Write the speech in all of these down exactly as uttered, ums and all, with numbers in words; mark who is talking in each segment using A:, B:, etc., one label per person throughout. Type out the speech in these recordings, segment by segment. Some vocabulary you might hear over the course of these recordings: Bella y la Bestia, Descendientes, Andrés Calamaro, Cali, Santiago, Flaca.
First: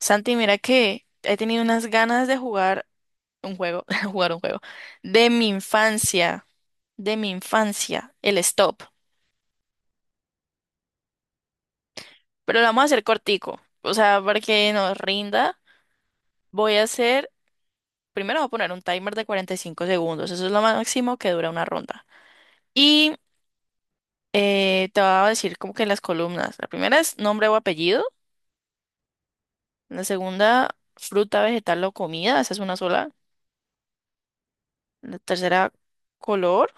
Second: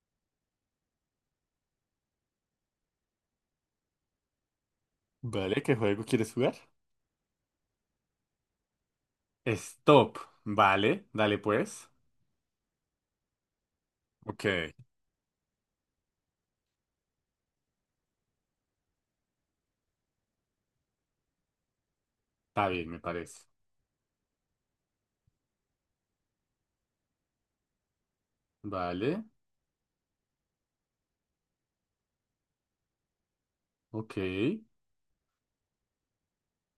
A: Santi, mira que he tenido unas ganas de jugar un juego, jugar un juego, de mi
B: Vale, ¿qué juego quieres
A: infancia,
B: jugar?
A: de mi infancia, el stop.
B: Stop. Vale, dale pues.
A: Pero lo vamos a hacer cortico, o sea, para que
B: Ok,
A: nos rinda, voy a hacer, primero voy a poner un timer de cuarenta y cinco segundos, eso es lo máximo que dura una ronda.
B: está bien, me
A: Y
B: parece.
A: eh, te voy a decir como que las columnas, la primera es nombre o apellido,
B: Vale,
A: la segunda fruta, vegetal o comida, esa es una sola,
B: ok,
A: la tercera color.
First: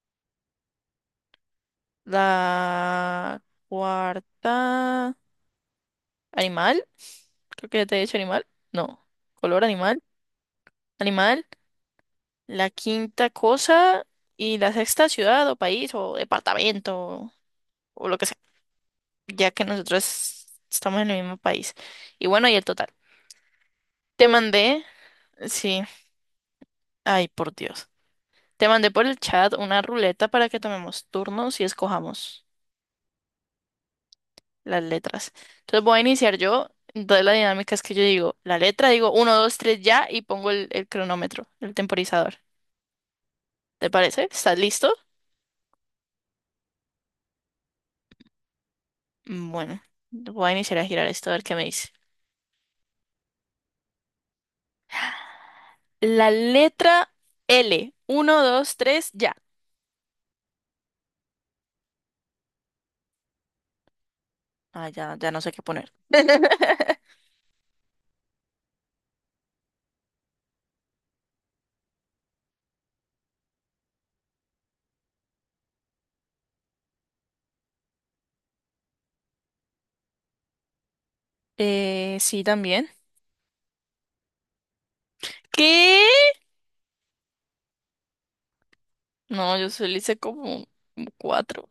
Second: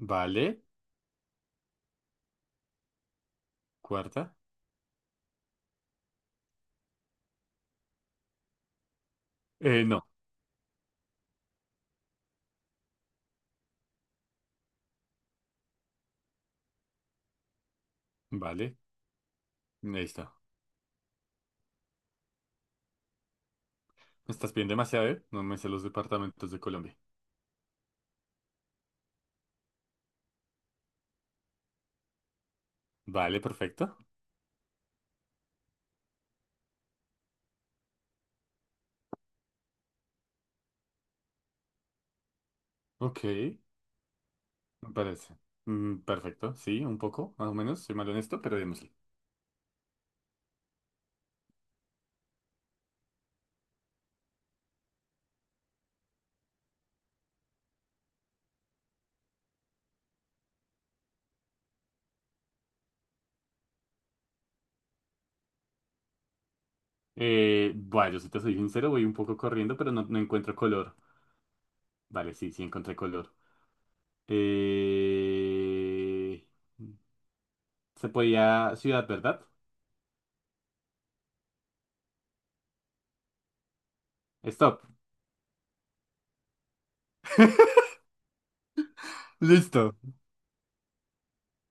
B: vale.
A: La
B: Cuarta.
A: cuarta, animal. Creo que ya te he dicho animal. No, color
B: Eh,
A: animal.
B: no,
A: Animal. La quinta cosa. Y la sexta, ciudad o país o departamento o lo que sea,
B: vale.
A: ya que
B: Ahí está.
A: nosotros estamos en el mismo país. Y bueno, y el total. Te
B: Me estás pidiendo
A: mandé,
B: demasiado, ¿eh? No me sé
A: sí,
B: los departamentos de Colombia.
A: ay, por Dios. Te mandé por el chat una ruleta para que tomemos turnos y escojamos
B: Vale, perfecto.
A: las letras. Entonces voy a iniciar yo. Entonces la dinámica es que yo digo la letra, digo uno dos tres ya y pongo el, el cronómetro, el temporizador.
B: Ok, me
A: ¿Te parece? ¿Estás listo?
B: parece. Mm, perfecto, sí, un poco, más o menos. Soy malo en esto, pero démosle.
A: Bueno, voy a iniciar a girar esto a ver qué me dice. La letra L. Uno dos tres ya. Ah, ya, ya no sé qué poner.
B: Eh, bueno, yo si te soy sincero, voy un poco corriendo, pero no, no encuentro color. Vale, sí, sí encontré color. Eh... Se podía ciudad, ¿verdad?
A: Eh, sí, también.
B: Stop.
A: ¿Qué? No, yo solo
B: Listo.
A: hice como como cuatro.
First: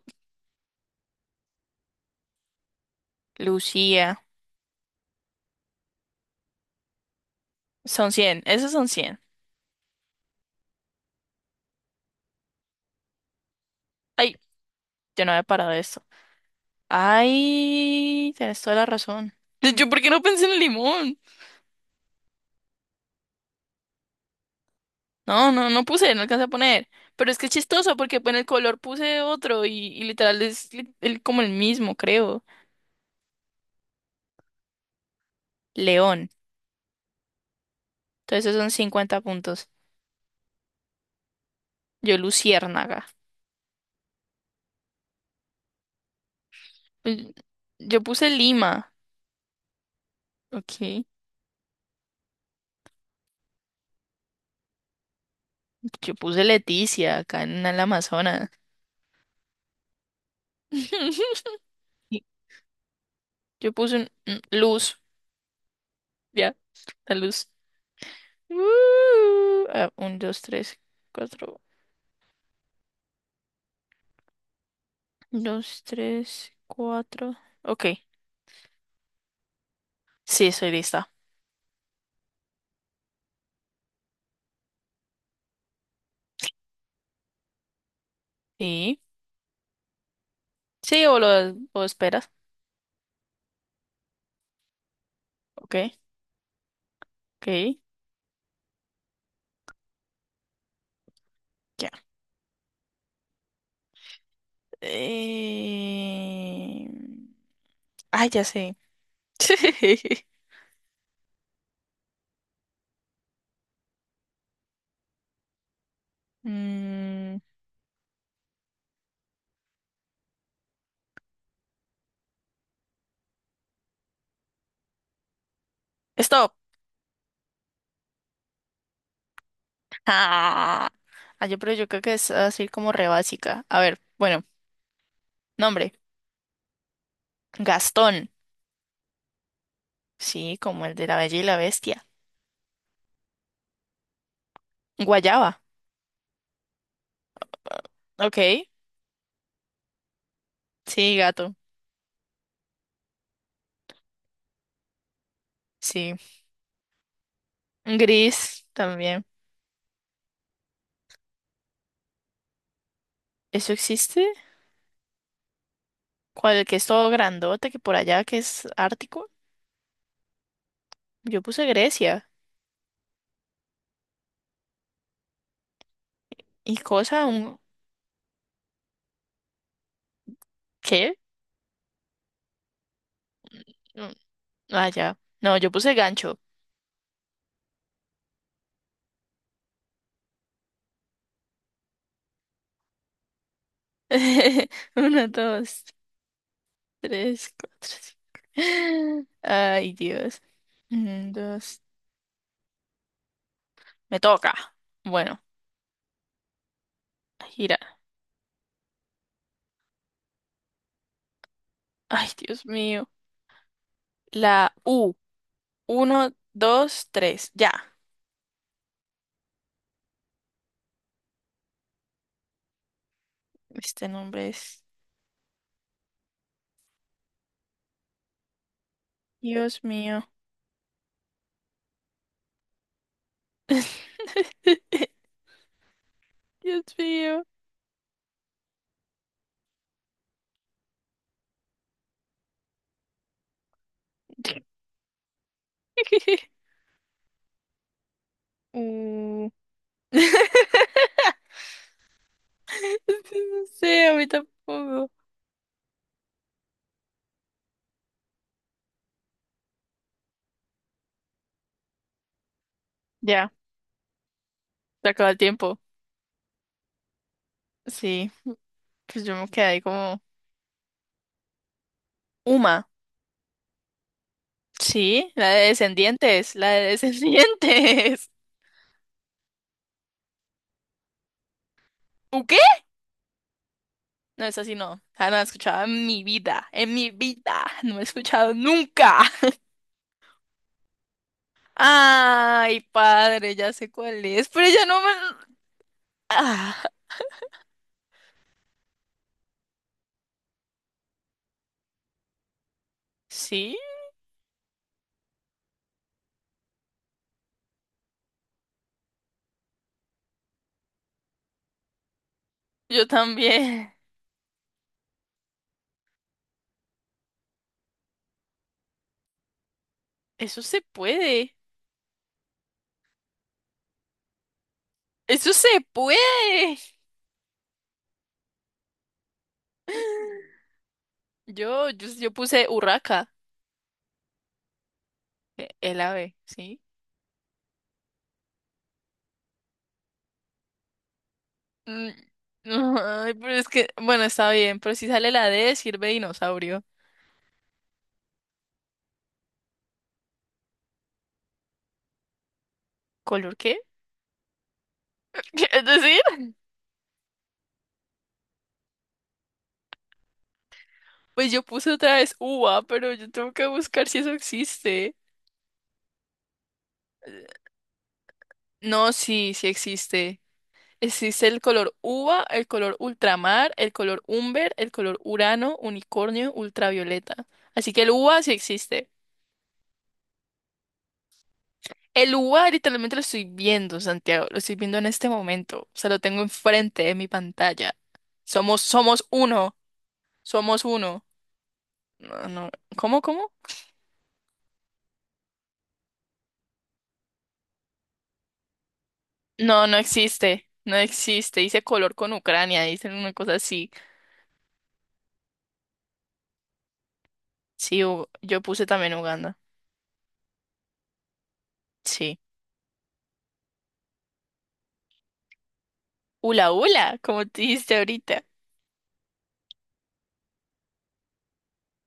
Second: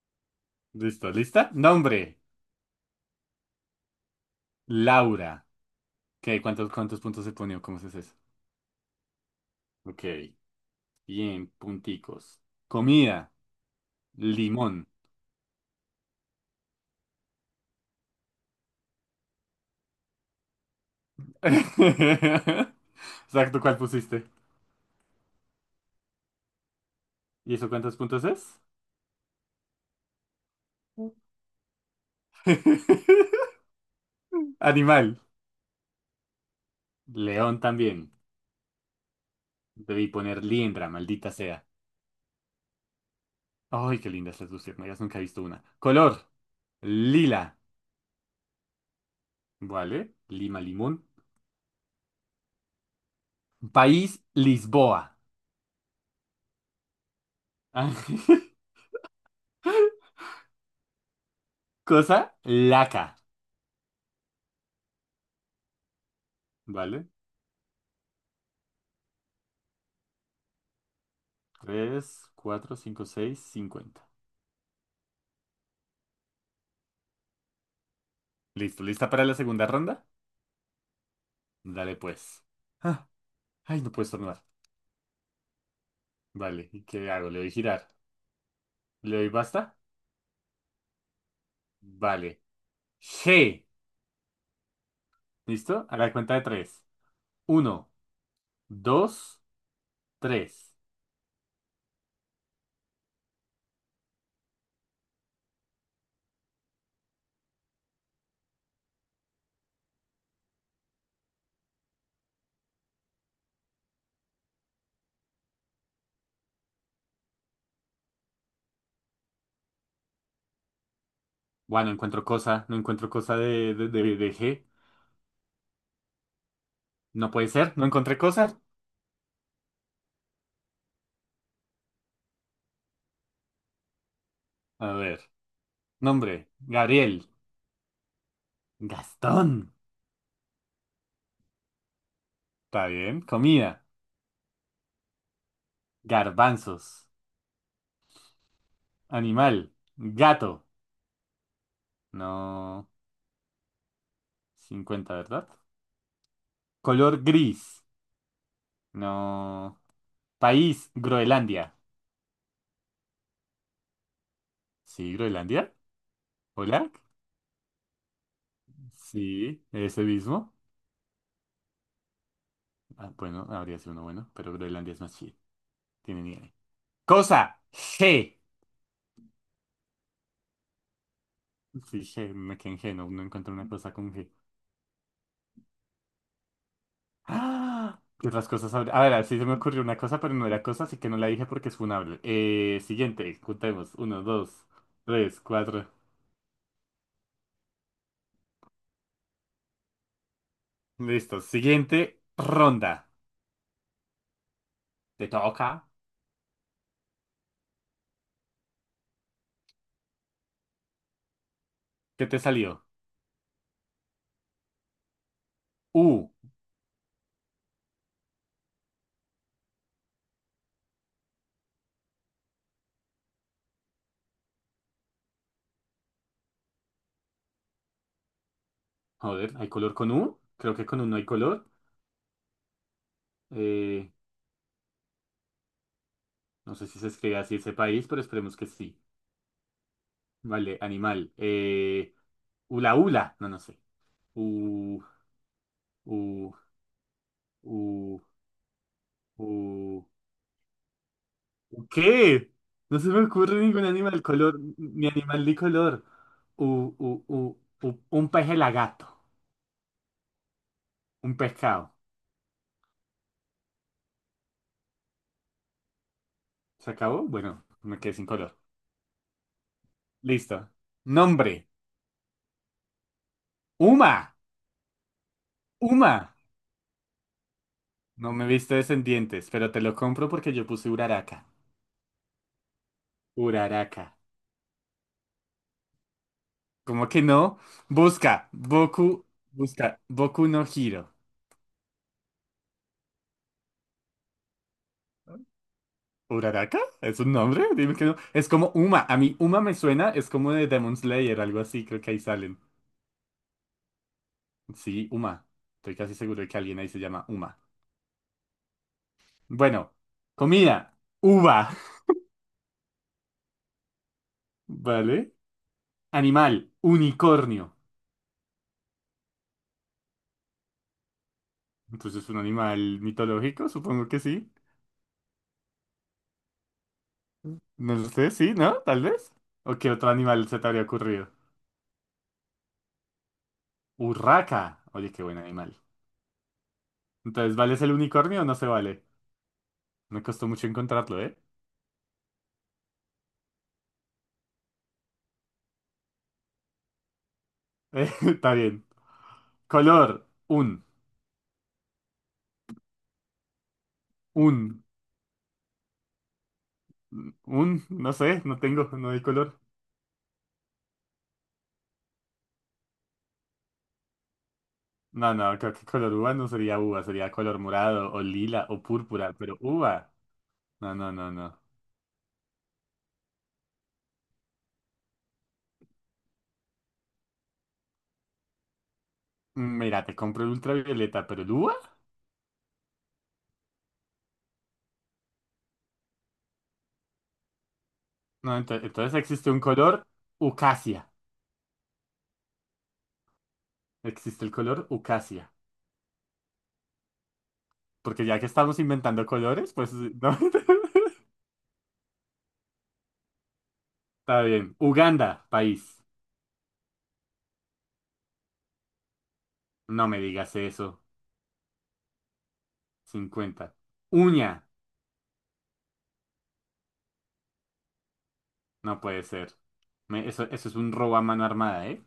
B: Listo. ¿Lista? Nombre.
A: Lucía.
B: Laura. ¿Qué? ¿Cuántos, cuántos puntos se pone, cómo se hace
A: Son
B: eso?
A: cien. Esos son cien.
B: Ok. Bien, punticos. Comida.
A: Ay,
B: Limón.
A: yo no había parado esto. Ay, tienes toda la razón. Yo, ¿por qué no pensé en el limón?
B: Exacto, ¿cuál pusiste?
A: No, no, no puse, no alcancé a poner. Pero es que es
B: ¿Y eso cuántos
A: chistoso porque
B: puntos
A: pues, en el
B: es?
A: color puse otro y, y literal es li- el- como el mismo, creo.
B: Animal.
A: León.
B: León también.
A: Entonces esos son cincuenta puntos.
B: Debí poner liendra, maldita sea.
A: Yo, luciérnaga.
B: Ay, qué lindas las luciérnagas, nunca he visto una. Color.
A: L-
B: Lila.
A: Yo puse Lima.
B: Vale. Lima limón.
A: Ok.
B: País, Lisboa.
A: Yo puse Leticia acá en el Amazonas.
B: Cosa,
A: Y
B: laca.
A: Yo puse un- un- luz. Ya,
B: ¿Vale?
A: la luz. Uh, ah, un, dos, tres, cuatro.
B: Tres, cuatro, cinco, seis, cincuenta.
A: Dos, tres, cuatro. Ok.
B: Listo, ¿lista para la segunda ronda?
A: Sí, estoy lista.
B: Dale pues. Ah, ay, no puedes tornar. Vale, ¿y qué hago? ¿Le doy girar?
A: Sí.
B: ¿Le doy basta?
A: Sí, o lo, o esperas.
B: Vale. G. ¿Listo?
A: Ok.
B: A la cuenta de tres.
A: Ok.
B: Uno, dos, tres.
A: Ya. Eh... Ay, ya sé. Mm,
B: Bueno, no encuentro cosa. No encuentro cosa de, de, de, de G.
A: Stop.
B: No puede ser. No encontré cosa.
A: Ah, Ah, yo, pero yo creo que es así como re básica. A ver, bueno,
B: A ver.
A: nombre.
B: Nombre. Gabriel.
A: Gastón.
B: Gastón.
A: Sí, como el de la Bella y la Bestia.
B: Está bien. Comida.
A: Guayaba.
B: Garbanzos.
A: Ok.
B: Animal. Gato.
A: Sí, gato.
B: No. Cincuenta, ¿verdad?
A: Sí.
B: Color, gris.
A: Gris también.
B: No. País. Groenlandia.
A: ¿Eso existe?
B: Sí, Groenlandia.
A: ¿Cuál el que es
B: Hola.
A: todo grandote, que por allá que es ártico?
B: Sí, ese mismo.
A: Yo puse Grecia.
B: Ah, bueno, habría sido uno bueno, pero Groenlandia es más chido. Tiene nieve.
A: ¿Y cosa un
B: Cosa. G.
A: qué?
B: Sí, G. Me quedé en G. No, no encuentro una cosa
A: Mm,
B: con G.
A: Ah, ya. No, yo puse gancho.
B: ¡Ah! ¿Qué otras cosas habría? A ver, sí se me ocurrió una cosa, pero no era cosa, así que no la dije porque es funable. Eh, siguiente, contemos. Uno, dos,
A: Uno,
B: tres,
A: dos,
B: cuatro.
A: tres, cuatro, cinco. Ay, Dios. Un,
B: Listo.
A: dos.
B: Siguiente ronda.
A: Me toca.
B: Te
A: Bueno,
B: toca.
A: gira. Ay,
B: ¿Qué te
A: Dios
B: salió?
A: mío. La U.
B: U.
A: Uno, dos, tres. Ya. Este nombre es.
B: Joder, ¿hay
A: Dios
B: color con
A: mío.
B: U? Creo que con U no hay color. Eh, no
A: Dios
B: sé si se escribe
A: mío.
B: así ese país, pero esperemos que sí. Vale, animal. Eh, ula ula. No, no sé. U, U, U,
A: U.
B: U. ¿Qué? No se me ocurre
A: No
B: ningún
A: sé, a
B: animal
A: mí
B: color, ni
A: tampoco.
B: animal de color. U, u- u- u- un pez gato. Un pescado.
A: Ya, se acaba el tiempo.
B: ¿Se acabó? Bueno, me quedé sin
A: Sí,
B: color.
A: pues yo me quedé ahí como...
B: Listo. Nombre.
A: Uma.
B: Uma.
A: Sí, la de
B: Uma.
A: Descendientes, la de Descendientes.
B: No me he visto descendientes, pero te lo compro porque yo puse Uraraka.
A: ¿U qué?
B: Uraraka.
A: No, es así, no. Ah, no la he escuchado en mi vida, en mi
B: ¿Cómo que no?
A: vida. No he
B: Busca.
A: escuchado nunca.
B: Boku. Busca. Boku no Hiro.
A: Ay, padre, ya sé cuál es, pero ya no me...
B: ¿Uraraka?
A: Ah,
B: ¿Es un nombre? Dime que no. Es como Uma. A mí Uma me suena, es como de Demon Slayer, algo así, creo que ahí salen.
A: sí,
B: Sí, Uma. Estoy casi seguro de que alguien ahí se llama Uma. Bueno, comida, uva,
A: yo también.
B: ¿vale? Animal, unicornio.
A: Eso se puede.
B: Entonces, ¿un animal mitológico? Supongo que sí.
A: Eso se puede.
B: No lo sé, sí, ¿no? Tal vez. ¿O qué otro animal se te habría ocurrido?
A: Yo, yo, yo puse Urraca.
B: Urraca. Oye, qué buen
A: E-
B: animal.
A: El ave, ¿sí?
B: Entonces, ¿vale es el unicornio o no se vale? Me costó mucho encontrarlo, ¿eh?
A: Mm, no, ay, pero es que, bueno, está bien, pero si sale la D, sirve dinosaurio.
B: Eh, Está bien. Color, un,
A: ¿Color qué?
B: un,
A: Es decir,
B: un, no sé, no tengo, no hay color.
A: pues yo puse otra vez uva, pero yo tengo que buscar si eso existe.
B: No, no, creo que color uva no sería uva, sería color morado o lila o
A: No,
B: púrpura,
A: sí,
B: pero
A: sí
B: uva.
A: existe.
B: No, no, no,
A: Existe el
B: no.
A: color uva, el color ultramar, el color umber, el color urano, unicornio, ultravioleta. Así que el uva sí existe.
B: Mm, Mira, te compro el ultravioleta, pero el uva.
A: El lugar literalmente lo estoy viendo, Santiago, lo estoy viendo en este momento, o sea, lo tengo enfrente de mi pantalla.
B: No, ento-
A: Somos,
B: entonces
A: somos
B: existe un
A: uno,
B: color
A: somos
B: ucasia.
A: uno. No, no, ¿cómo, cómo?
B: Existe el color ucasia. Porque ya que estamos inventando colores,
A: No,
B: pues
A: no
B: sí, no.
A: existe, no existe. Dice color con Ucrania, dice una cosa así.
B: Está bien. Uganda, país.
A: Sí, Ug- yo puse también Uganda.
B: No me digas eso.
A: Sí.
B: Cincuenta. Uña.
A: Ula, ula, como te dijiste ahorita.
B: No puede ser. Me- eso, eso es un robo a mano armada, ¿eh?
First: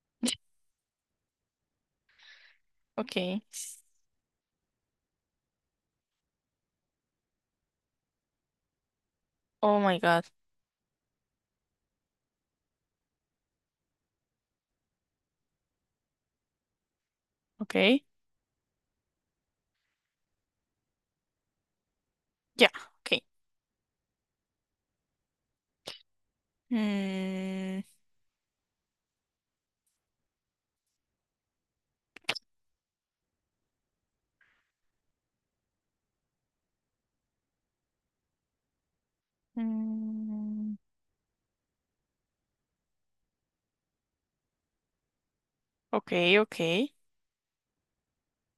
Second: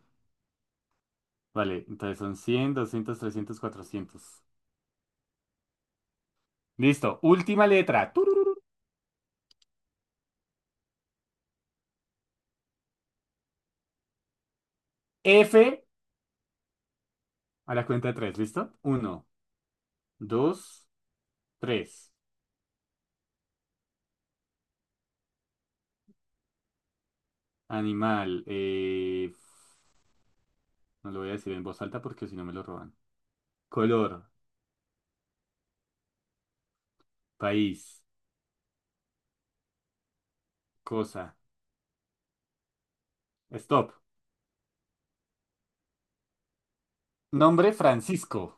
B: Vale, entonces son cien doscientos
A: Okay.
B: trescientos cuatrocientos Listo. Última letra. Tururú.
A: Oh my God.
B: F, a la
A: Okay.
B: cuenta de tres. ¿Listo? Uno, dos, tres.
A: Ya, okay. Mm,
B: Animal. Eh, no lo voy a decir en voz alta porque si no me lo roban. Color. País.
A: mm,
B: Cosa. Stop.
A: ok, ok.
B: Nombre, Francisco.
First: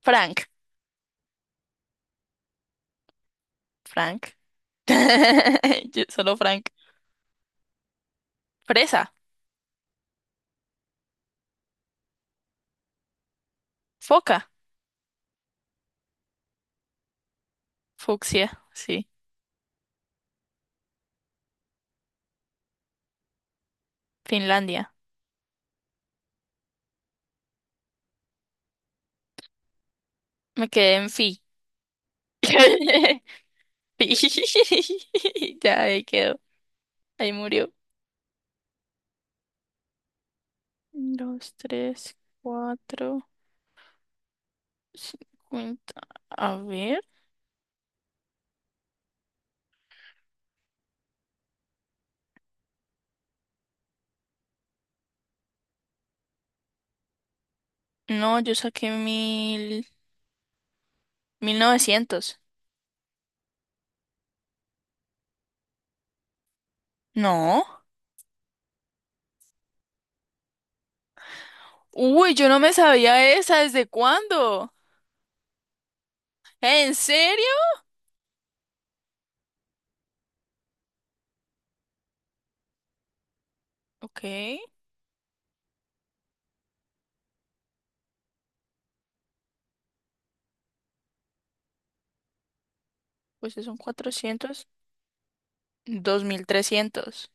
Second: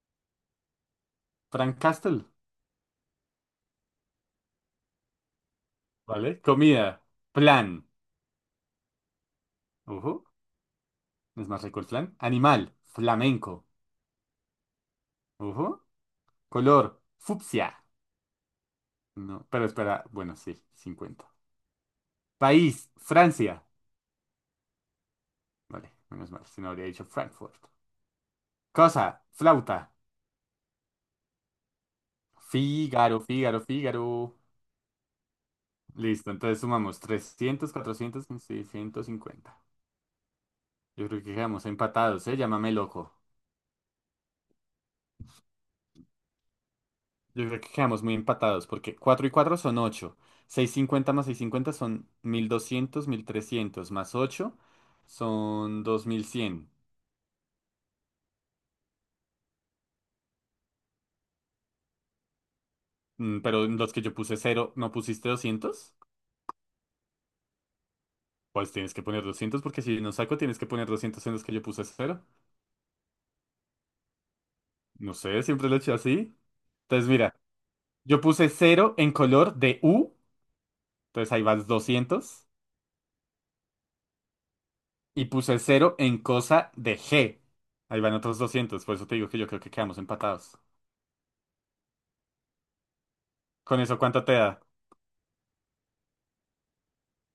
A: Frank.
B: Frank Castle.
A: Frank. Yo- Solo
B: ¿Vale?
A: Frank.
B: Comida. Plan.
A: Fresa.
B: Ojo. No es más rico el flan. Animal. Flamenco.
A: Foca.
B: Ojo. Color. Fucsia.
A: Fucsia. Sí.
B: No. Pero espera. Bueno, sí. Cincuenta. País. Francia.
A: Finlandia.
B: Vale, menos mal, si no habría dicho Frankfurt. Cosa, flauta.
A: Me quedé en fi.
B: Fígaro, Fígaro,
A: Fi.
B: Fígaro.
A: Ya ahí
B: Listo,
A: quedó.
B: entonces sumamos
A: Ahí murió.
B: trescientos, cuatrocientos, seiscientos cincuenta. Yo creo que
A: Dos,
B: quedamos
A: tres,
B: empatados, ¿eh? Llámame loco.
A: cuatro, cincuenta. A ver.
B: Yo creo que quedamos muy empatados porque cuatro y cuatro son ocho. Cincuenta más seiscientos cincuenta son mil doscientos, mil trescientos más ocho son dos mil cien.
A: No, yo saqué mil. Mil novecientos.
B: Mm, Pero en los que yo puse cero, ¿no pusiste doscientos?
A: No.
B: Pues tienes que poner doscientos, porque si no saco tienes que poner doscientos en los que yo puse cero.
A: Uy, yo no me sabía esa. ¿Desde cuándo?
B: No sé, siempre lo he hecho así.
A: ¿En
B: Entonces, mira,
A: serio?
B: yo puse cero en color de U, entonces ahí vas doscientos,
A: Ok.
B: y puse cero en cosa de G, ahí van otros doscientos, por eso te digo que yo creo que quedamos empatados.
A: Pues son
B: ¿Con eso cuánto te da?
A: cuatrocientos. Dos mil trescientos.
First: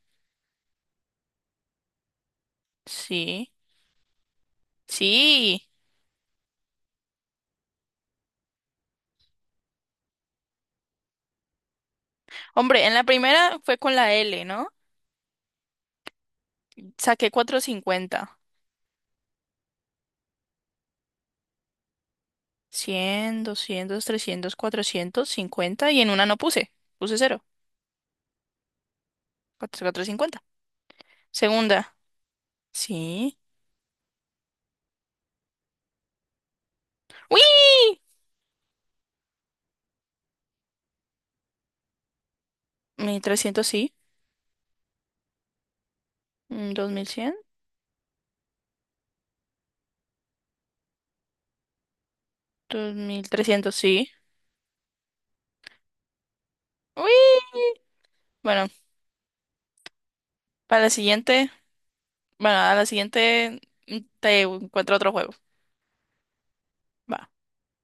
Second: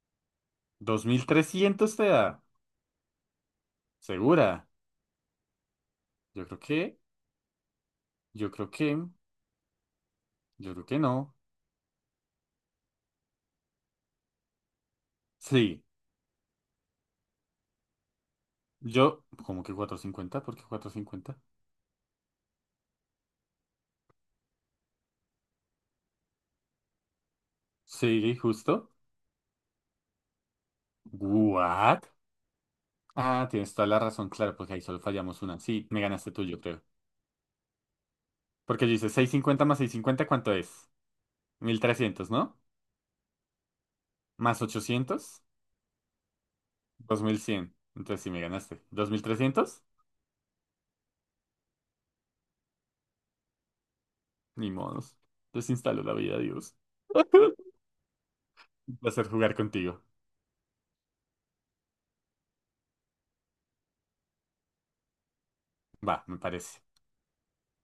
B: Dos mil trescientos te da.
A: Sí,
B: ¿Segura?
A: sí.
B: Yo creo que, yo creo que, yo creo que no.
A: Hombre, en la primera fue con la L, ¿no?
B: Sí,
A: Saqué cuatrocientos cincuenta,
B: yo, ¿cómo que cuatrocientos cincuenta? ¿Por qué cuatrocientos cincuenta?
A: cien, doscientos, trescientos, cuatrocientos, cincuenta y en una no puse. Puse cero.
B: Sí, justo.
A: Cuatrocientos cincuenta. Segunda.
B: ¿What?
A: Sí.
B: Ah, tienes toda la razón, claro, porque ahí solo fallamos una. Sí, me ganaste tú, yo creo.
A: ¡Uy!
B: Porque dice seiscientos cincuenta más seiscientos cincuenta, ¿cuánto es? Mil trescientos, ¿no?
A: Mil trescientos sí.
B: Más ochocientos,
A: Mm, dos mil
B: dos
A: cien.
B: mil cien. Entonces sí me ganaste. Dos mil trescientos.
A: Dos mil trescientos sí.
B: Ni modos. Desinstalo la vida, Dios.
A: ¡Uy! Bueno,
B: Un placer jugar contigo.
A: para la siguiente, bueno, a la siguiente mm, te encuentro otro juego.
B: Va, me parece.
A: Va.